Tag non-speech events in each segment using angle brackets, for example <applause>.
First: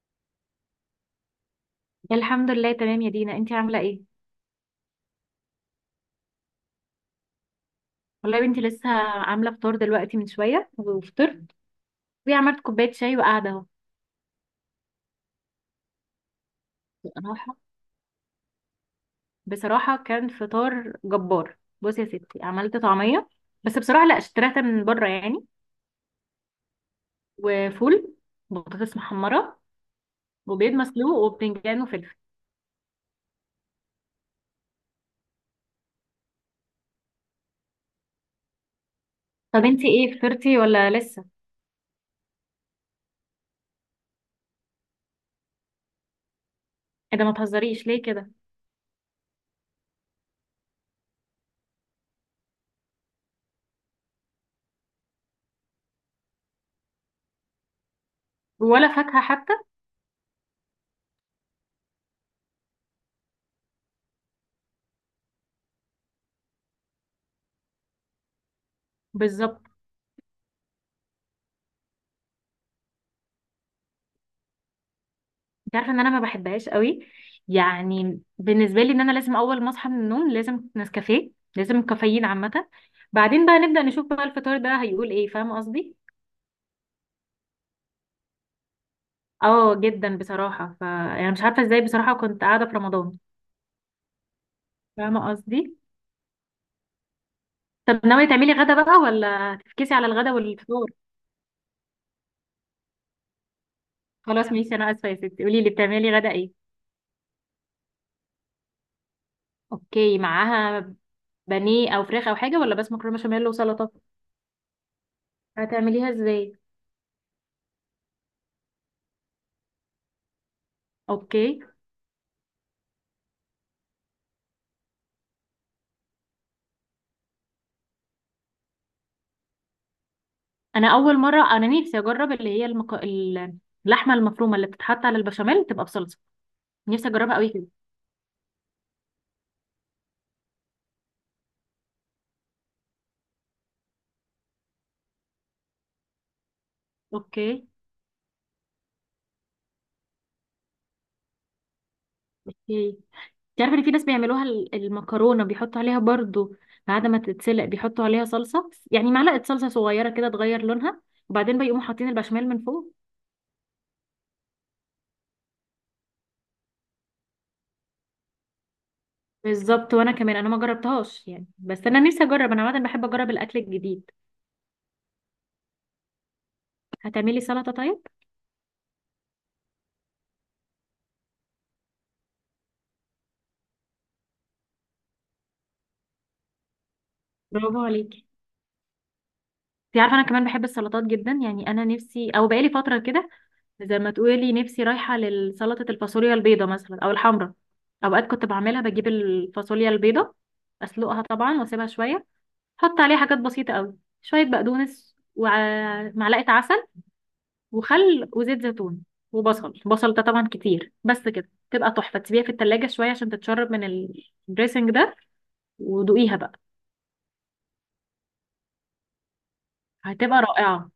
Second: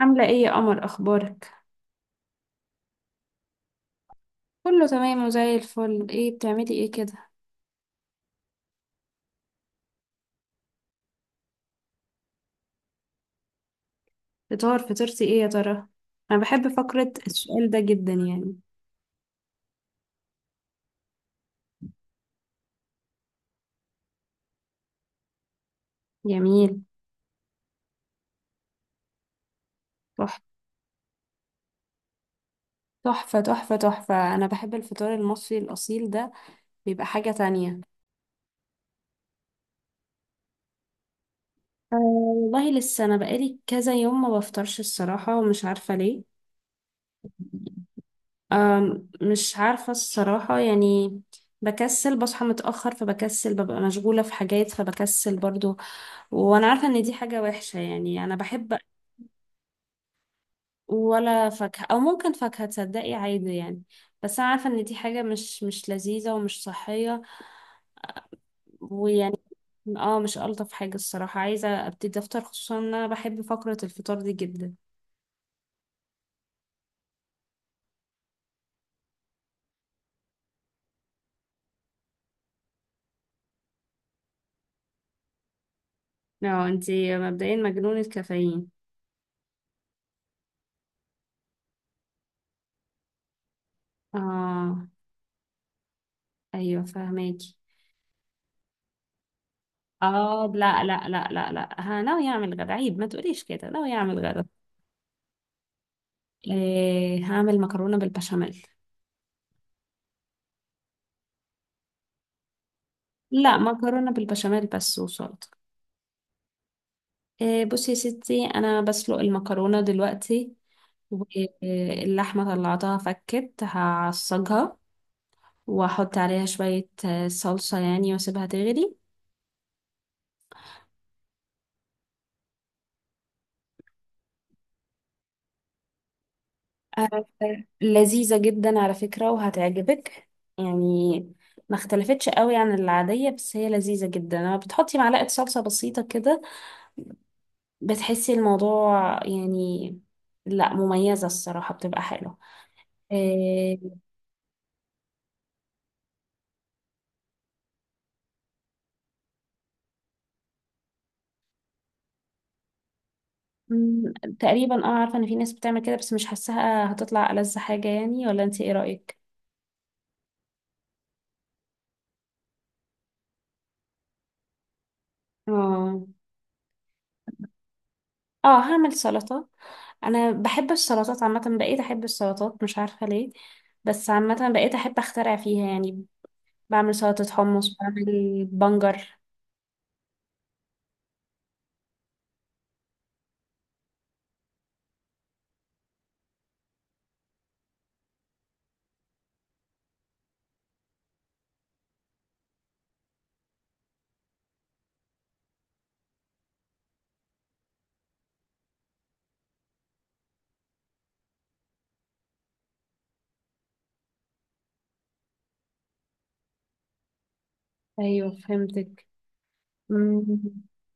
عاملة ايه يا قمر، اخبارك؟ الحمد لله، تمام يا دينا. انتي عامله ايه؟ كله تمام وزي الفل. بتعملي ايه كده؟ والله يا بنتي لسه عامله فطار دلوقتي من شويه وفطرت وعملت كوبايه شاي وقاعده اهو. فطار؟ فطرتي ايه يا ترى؟ انا بحب فقرة بصراحه السؤال ده جدا، يعني. بصراحه كان فطار جبار. بصي يا ستي، عملت طعميه، بس بصراحه لا اشتريتها من بره يعني، جميل. وفول، بطاطس محمره، تحفة، وبيض مسلوق وبتنجان وفلفل. تحفة، تحفة، تحفة. انا بحب الفطار المصري الاصيل ده. بيبقى حاجة تانية. طب انتي ايه فطرتي ولا لسه؟ أه والله، لسه. انا بقالي كذا يوم ما بفطرش الصراحة، ومش عارفة ليه. ايه ده، ما تهزريش ليه كده؟ مش عارفة الصراحة، يعني. بكسل، بصحى متأخر فبكسل، ببقى مشغولة في حاجات فبكسل برضو. وانا عارفه ان دي حاجه وحشه، يعني انا بحب. ولا فاكهه حتى؟ ولا فاكهه، او ممكن فاكهه، تصدقي عادي يعني. بس انا عارفه ان دي حاجه مش لذيذه ومش صحيه. ويعني. بالظبط. اه، مش الطف حاجه الصراحه. عايزه ابتدي افطر، خصوصا ان انا بحب فقره الفطار دي جدا. انت عارفه ان انا ما بحبهاش قوي. يعني بالنسبه لي ان انا لازم اول ما اصحى من النوم لازم نسكافيه، لازم كافيين عامه، بعدين بقى نبدا نشوف بقى الفطار ده هيقول ايه، فاهمه قصدي؟ اه، انتي مبدئيا مجنونه كافيين. اه جدا بصراحه. ف يعني مش عارفه ازاي بصراحه، كنت قاعده في رمضان. اه. فاهمه قصدي؟ ايوه فهماكي. طب ناويه تعملي غدا بقى ولا هتفكسي على الغدا اه، لا والفطار؟ لا لا لا لا، ها ناوي اعمل غدا. عيب ما تقوليش كده، ناوي اعمل غدا. خلاص ماشي، انا اسفه يا ستي. قولي لي بتعملي غدا ايه؟ إيه، هعمل مكرونه بالبشاميل. اوكي، معاها بانيه او فراخ او حاجه ولا بس مكرونه بشاميل لا، وسلطه؟ مكرونه بالبشاميل بس وسلطه. هتعمليها ازاي؟ بصي يا ستي، انا بسلق المكرونه دلوقتي. اوكي. واللحمه طلعتها فكت، هعصجها. واحط عليها شويه صلصه يعني، واسيبها تغلي. انا اول مره نفسي اجرب اللي هي اللحمه المفرومه اللي بتتحط على البشاميل تبقى بصلصه. نفسي آه. اجربها قوي كده. لذيذه جدا على فكره، وهتعجبك. يعني. ما اختلفتش قوي عن العاديه، بس هي لذيذه جدا لما بتحطي معلقه صلصه بسيطه كده. اوكي. بتحسي الموضوع، يعني. لا، مميزه الصراحه، بتبقى حلوه. اوكي. تعرف آه. ان في ناس بيعملوها، المكرونه بيحطوا عليها برضو بعد ما تتسلق، بيحطوا عليها صلصه، يعني معلقه صلصه صغيره كده تغير لونها، وبعدين بيقوموا حاطين البشاميل من فوق. مم، تقريبا اه، عارفة ان في ناس بتعمل كده، بس مش حاساها هتطلع ألذ حاجة، يعني. ولا انت ايه رأيك؟ بالظبط. وانا كمان انا ما جربتهاش يعني، بس انا نفسي اجرب. انا عاده بحب اجرب الاكل الجديد. اه. هتعملي سلطه طيب؟ اه، هعمل سلطة. انا بحب السلطات عامة، بقيت احب السلطات مش عارفة ليه. بس عامة بقيت احب اخترع فيها، يعني. بعمل سلطة حمص، برافو عليكي. بعمل بنجر. انت عارفه انا كمان بحب السلطات جدا يعني. انا نفسي، او بقالي فتره كده، زي ما تقولي نفسي رايحة لسلطة الفاصوليا البيضة مثلا أو الحمرا. أوقات كنت بعملها، بجيب الفاصوليا البيضة، أسلقها طبعا وأسيبها شوية، أحط عليها حاجات بسيطة قوي، شوية بقدونس ومعلقة عسل وخل وزيت زيتون، وبصل. بصل ده طبعا كتير، بس كده تبقى تحفة. تسيبيها في التلاجة شوية عشان تتشرب من الدريسنج ده، ودوقيها بقى. ايوه فهمتك. مم. هتبقى رائعة.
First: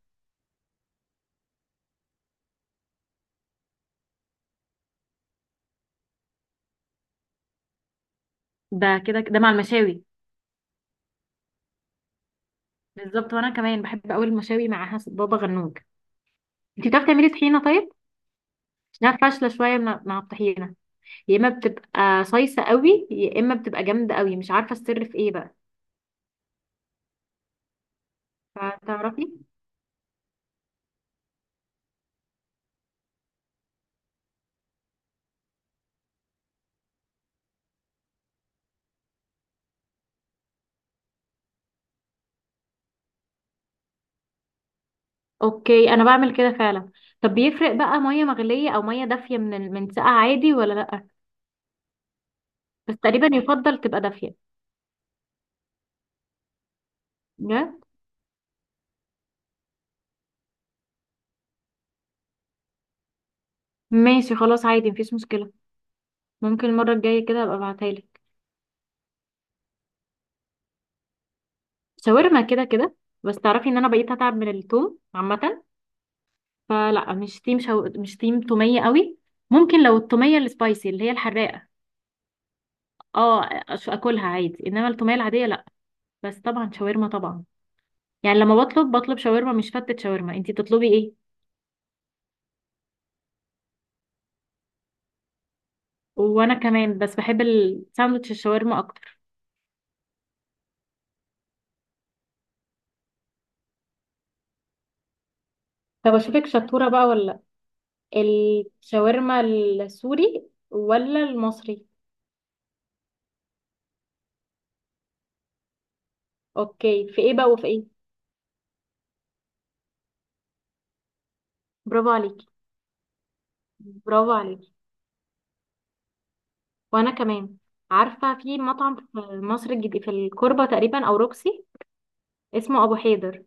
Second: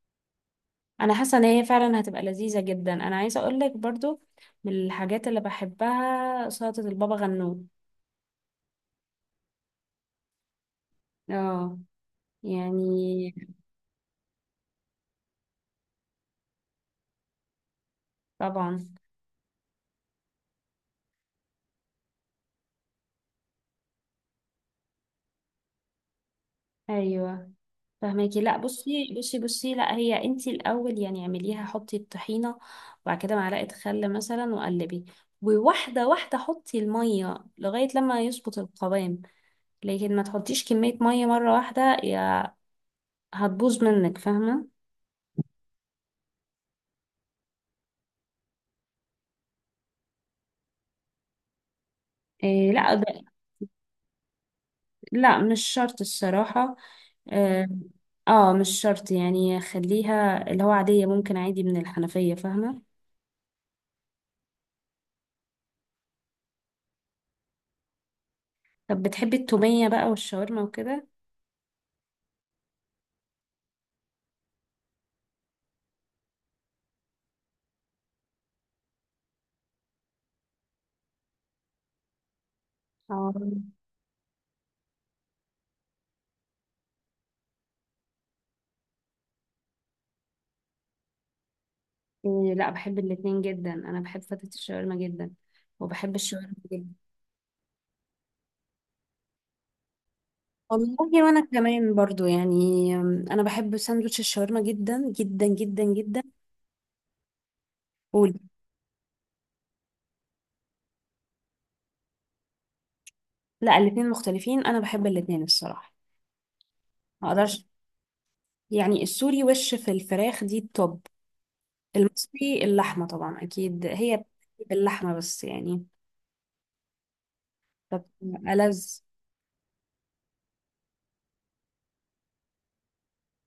انا حاسة ان هي فعلا هتبقى لذيذة جدا. انا عايزة اقولك برضو، من الحاجات اللي بحبها سلطة البابا غنوج. ده كده ده مع المشاوي. اه. يعني. بالظبط، وأنا كمان بحب أوي المشاوي مع بابا غنوج. انتي بتعرفي تعملي طحينة طيب؟ طبعا. لا، فاشلة شوية مع الطحينة. يا إما بتبقى صيصة قوي يا إما بتبقى جامدة قوي، مش عارفة السر في إيه بقى. ايوه فهماكي. لا بصي، فتعرفي. بصي، بصي. لا، هي انتي الاول يعني اعمليها، حطي الطحينه. وبعد كده معلقه خل مثلا، وقلبي. وواحده واحده حطي الميه، لغايه لما يظبط القوام. لكن ما تحطيش كميه ميه مره واحده، يا هتبوظ منك، فاهمه؟ أوكي، أنا بعمل كده فعلا. طب بيفرق بقى مية مغلية أو مية دافية من من ساقعة عادي ولا لأ؟ إيه، لا بس تقريبا ده. يفضل تبقى دافية. لا، مش شرط الصراحه. اه. لا. مش شرط، يعني خليها اللي هو عاديه، ممكن عادي من الحنفيه، فاهمه؟ ماشي خلاص عادي، مفيش مشكلة. ممكن المرة الجاية كده أبقى أبعتها لك. طب بتحبي التوميه بقى والشاورما وكده؟ شاورما كده كده. بس تعرفي إن أنا بقيت أتعب من التوم عامة، فلا، مش تيم تومية قوي. ممكن لو التومية السبايسي اللي هي الحراقة، اه. اه، اكلها عادي، انما التوميه العاديه لا. بس طبعا شاورما، طبعا. يعني لما بطلب، بطلب شاورما مش فتة شاورما. انتي بتطلبي ايه؟ إيه، لا بحب الاتنين جدا. انا بحب فتة الشاورما جدا، وبحب الشاورما وانا جدا. كمان، بس بحب الساندوتش الشاورما اكتر. والله وانا كمان برضو، يعني انا بحب ساندوتش الشاورما جدا جدا جدا طب جدا. اشوفك شطوره بقى ولا لا، وال- الشاورما السوري ولا المصري؟ لا الاتنين مختلفين، انا بحب الاتنين الصراحة. اوكي، في ما ايه بقى اقدرش. وفي ايه؟ يعني السوري وش في الفراخ دي التوب. برافو عليكي. المصري اللحمة، طبعا اكيد هي برافو عليكي. باللحمة بس، يعني. وانا كمان. طب عارفه في ألذ. مطعم في مصر الجديد، في الكوربه تقريبا او روكسي، اسمه ابو حيدر.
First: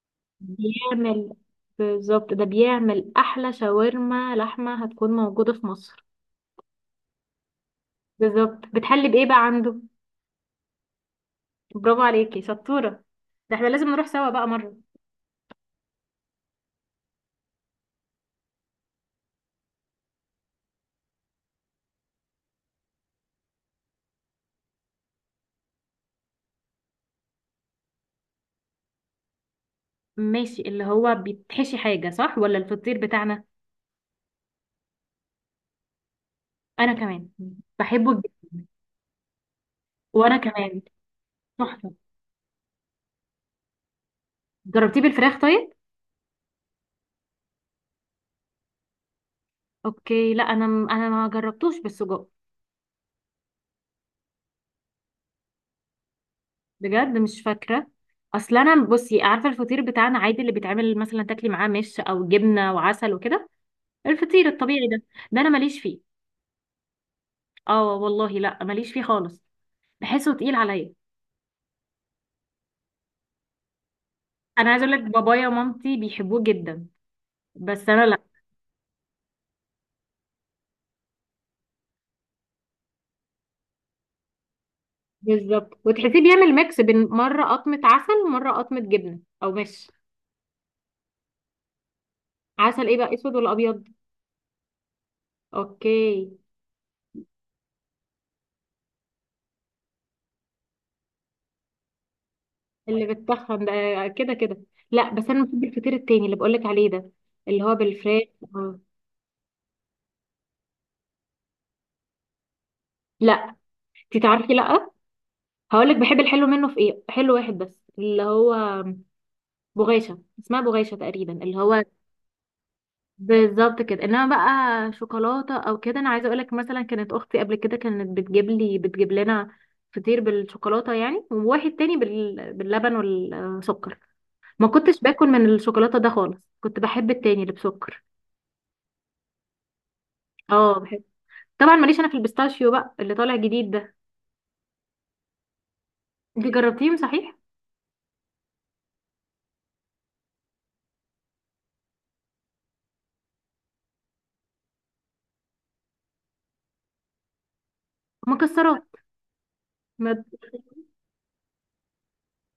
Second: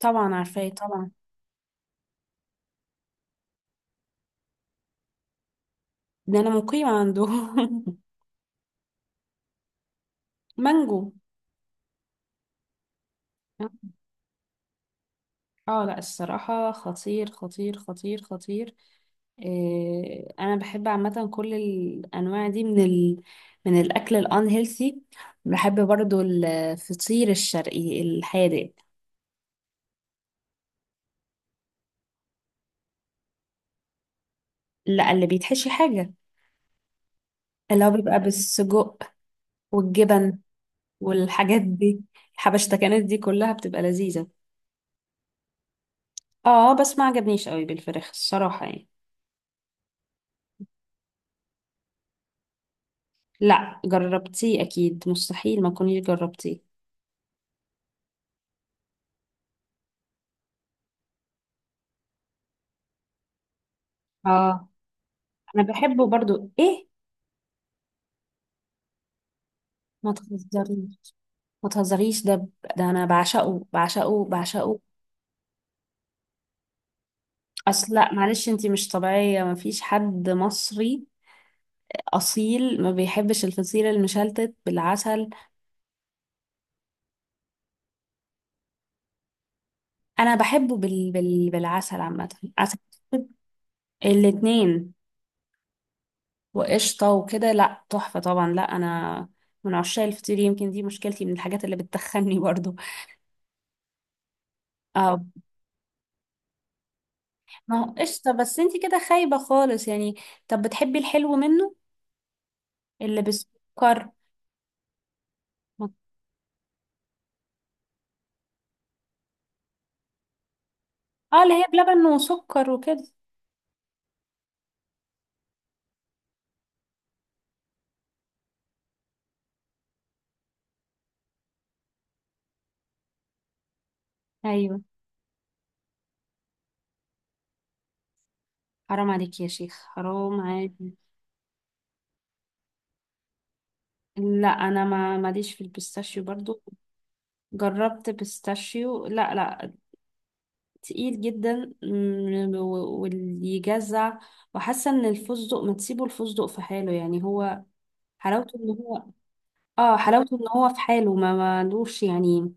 طبعا عارفاه طبعا. بيعمل، بالظبط ده بيعمل احلى شاورما لحمه هتكون موجوده في مصر. ده انا مقيمة عنده. <laughs> بالظبط. بتحلي بايه بقى عنده؟ مانجو. برافو عليكي شطوره. ده احنا لازم نروح سوا بقى مره. اه، لا الصراحة، خطير خطير خطير خطير. إيه، انا بحب عامة كل الانواع دي من ال... من الاكل الان هيلثي. بحب برضو الفطير الشرقي الحادق. ماشي، اللي هو بيتحشي حاجه، صح، ولا الفطير بتاعنا؟ لا، اللي بيتحشي حاجة. انا كمان اللي هو بحبه بيبقى جدا. بالسجق، وانا والجبن، كمان. والحاجات تحفه. دي. الحبشتكنات دي كلها بتبقى لذيذة. جربتيه بالفراخ طيب؟ اه، بس ما عجبنيش قوي بالفراخ الصراحة، يعني. اوكي، لا انا ما جربتوش بالسجق. لا جربتيه اكيد، مستحيل ما كنتيش جربتيه. بجد مش فاكره. اصل انا، بصي، عارفه الفطير بتاعنا عادي اللي بيتعمل مثلا تاكلي معاه مش او جبنه وعسل وكده، الفطير اه، الطبيعي ده، ده انا انا ماليش بحبه فيه. برضو ايه. اه والله، لا ماليش فيه خالص. ما بحسه تقيل عليا. تهزريش، ما تهزريش، ده انا بعشقه بعشقه انا بعشقه. عايزه اقول لك، بابايا ومامتي بيحبوه جدا، بس اصل انا لا لا. معلش، انتي مش طبيعية. ما فيش حد مصري اصيل ما بيحبش الفطير المشلتت بالعسل. بالظبط، وتحسيه بيعمل ميكس بين مرة قطمة عسل ومرة قطمة جبنة أو مش. انا بحبه بالعسل، عامة. عسل. عسل. إيه بقى، أسود. أسود ولا أبيض؟ الاتنين. أوكي. وقشطة وكده، لا تحفة طبعا. لا انا من عشاق الفطير، يمكن دي مشكلتي، من الحاجات اللي بتخني برضو. اللي بتخن ده، كده كده. <laughs> لا اه. بس أنا بحب الفطير التاني اللي بقولك عليه ده، اللي هو ما هو بالفراخ. قشطة، بس انتي آه. كده خايبة خالص، يعني. طب بتحبي الحلو منه، اللي لا. بالسكر؟ انتي تعرفي، لا. هقولك بحب الحلو منه في إيه، حلو واحد بس، اللي هو بغاشة، اسمها بغاشة تقريبا، اه، اللي اللي هي هو. بلبن وسكر وكده. بالظبط كده. انما بقى شوكولاته او كده، انا عايزه اقولك مثلا كانت اختي قبل كده كانت بتجيب لنا فطير بالشوكولاته يعني، وواحد تاني باللبن والسكر. ما ايوه. كنتش باكل من الشوكولاته ده خالص، كنت بحب التاني اللي بسكر. حرام عليك يا شيخ، حرام عليك. اه بحب. طبعا ماليش انا في البيستاشيو بقى اللي طالع جديد ده. لا انا ما ماليش في البيستاشيو انت برضو. جربتيه صحيح؟ جربت بيستاشيو؟ لا، لا. تقيل جدا. واللي يجزع. وحاسه ان الفستق ما تسيبه الفستق في حاله، يعني هو حلاوته ان مكسرات. هو. اه، ما... حلاوته ان هو في حاله، ما مالوش يعني،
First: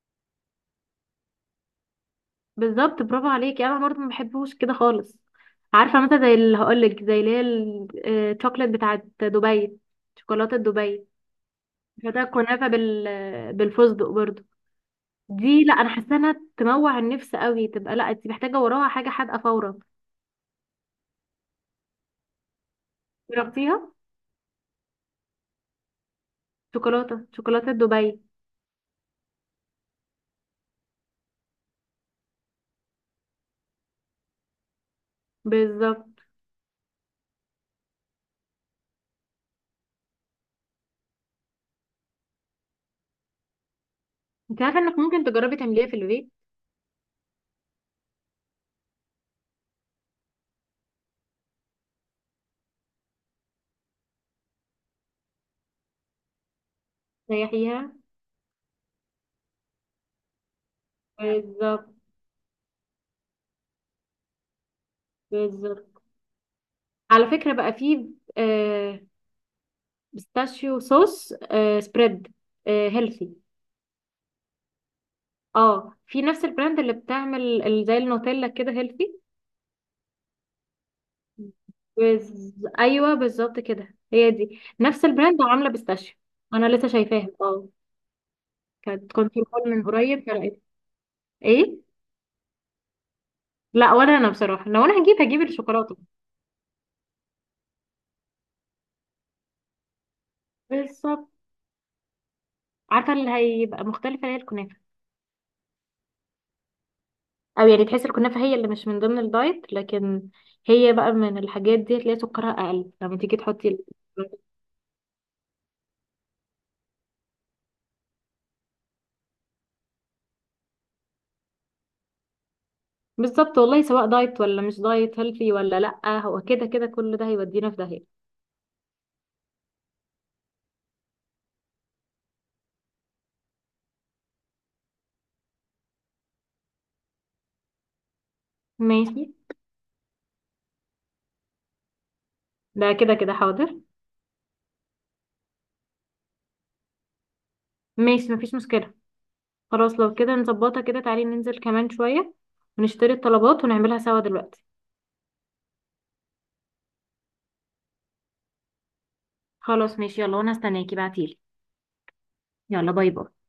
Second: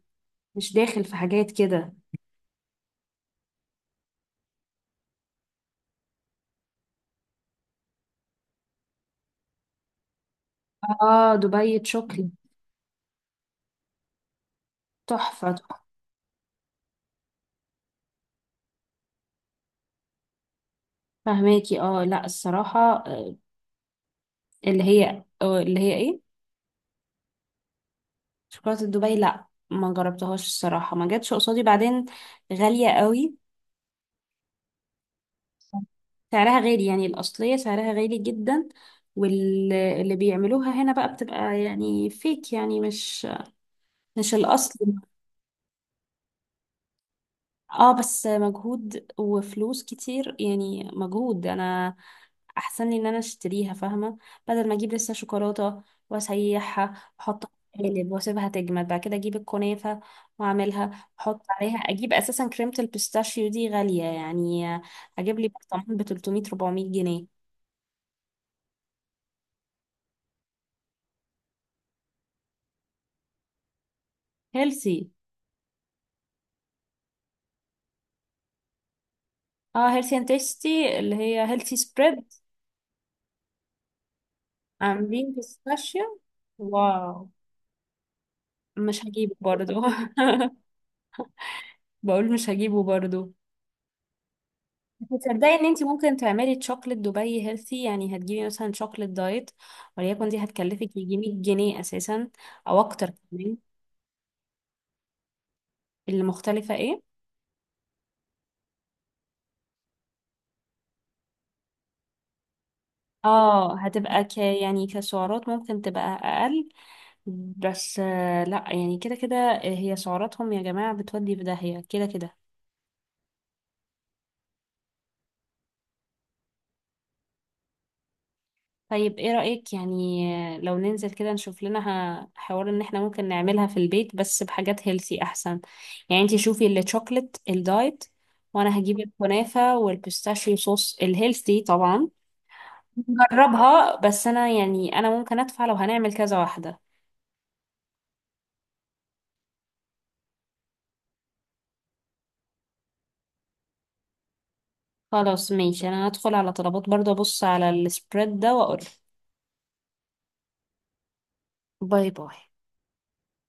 مش داخل في حاجات كده. بالظبط، برافو عليكي، انا برضه ما بحبوش كده خالص. عارفه مثلا زي اللي هقولك، زي اللي هي الشوكليت بتاعت دبي، شوكولاته دبي. اه دبي فتاة شوكلي. كنافة بالفستق برضو. تحفه، دي لا، تحفه. انا حاسه انها تموع النفس قوي، تبقى لا، انت محتاجه وراها حاجه حادقه فورا. فهماكي. اه، لا الصراحه. آه، جربتيها؟ اللي هي اللي هي ايه، شوكولاته، شوكولاته دبي. شوكولاتة دبي. لا ما جربتهاش الصراحة، ما جاتش قصادي. بعدين غالية قوي. بالظبط. سعرها غالي، يعني الأصلية سعرها غالي جدا. واللي بيعملوها هنا بقى، بتبقى يعني فيك، يعني مش مش انت الأصل. عارفه انك ممكن تجربي تعمليها في البيت؟ اه، بس مجهود وفلوس كتير، يعني مجهود. انا احسن لي ان انا اشتريها، فاهمه؟ بدل ما اجيب لسه شوكولاته، واسيحها واحطها في تريحيها. قالب، واسيبها تجمد، بعد كده اجيب الكنافه واعملها، احط عليها، بالظبط. اجيب اساسا كريمه البيستاشيو دي غاليه، يعني اجيب لي برطمان ب بالظبط. 300 400 على جنيه فكره بقى في، آه، بيستاشيو صوص، آه، سبريد، آه، هيلثي. هيلثي. اه في نفس البراند اللي بتعمل زي النوتيلا كده، هيلثي. اه هيلثي اند تيستي، اللي هي هيلثي سبريد. بز... ايوه بالظبط كده، هي دي نفس عاملين البراند عامله بيستاشيو. بيستاشيو. انا لسه شايفاها واو. اه. مش كنت هجيبه في المول برضو. من قريب، فرقت. <laughs> ايه؟ بقول مش هجيبه برضو. لا، ولا انا بصراحه، لو انا هجيب تصدقي ان انت الشوكولاته. ممكن تعملي تشوكلت دبي هيلثي، يعني هتجيبي مثلا شوكلت دايت وليكن، دي هتكلفك يجي بالظبط. 100 جنيه اساسا، او اكتر عارفه اللي كمان. هيبقى مختلفه هي الكنافه. اللي مختلفه ايه؟ او يعني تحس الكنافه هي اللي مش من ضمن الدايت، لكن هي بقى من الحاجات دي تلاقي سكرها اقل لما تيجي تحطي اه، هتبقى ك يعني كسعرات ممكن تبقى اقل. بس لا يعني كده كده، هي سعراتهم يا جماعه بتودي في داهيه كده كده. بالظبط، والله سواء دايت ولا مش دايت، هيلثي ولا لا، هو كده كده كل ده هيودينا في داهيه. طيب، ايه رأيك يعني لو ننزل كده نشوف لنا حوار ان احنا ممكن نعملها في البيت بس بحاجات هيلثي احسن؟ يعني انتي شوفي الشوكليت الدايت، وانا هجيب ماشي. الكنافة والبيستاشيو صوص الهيلثي طبعا. ده كده كده حاضر. نجربها، بس انا يعني انا ممكن ادفع لو هنعمل كذا واحدة. ماشي مفيش مشكله. خلاص، لو كده نظبطها كده. تعالي ننزل كمان شوية ونشتري الطلبات ونعملها سوا دلوقتي. خلاص ماشي، انا هدخل على طلبات برضه، ابص على السبريد ده واقول. خلاص ماشي يلا، وانا هستناكي. بعتيلي. باي باي. يلا، باي باي.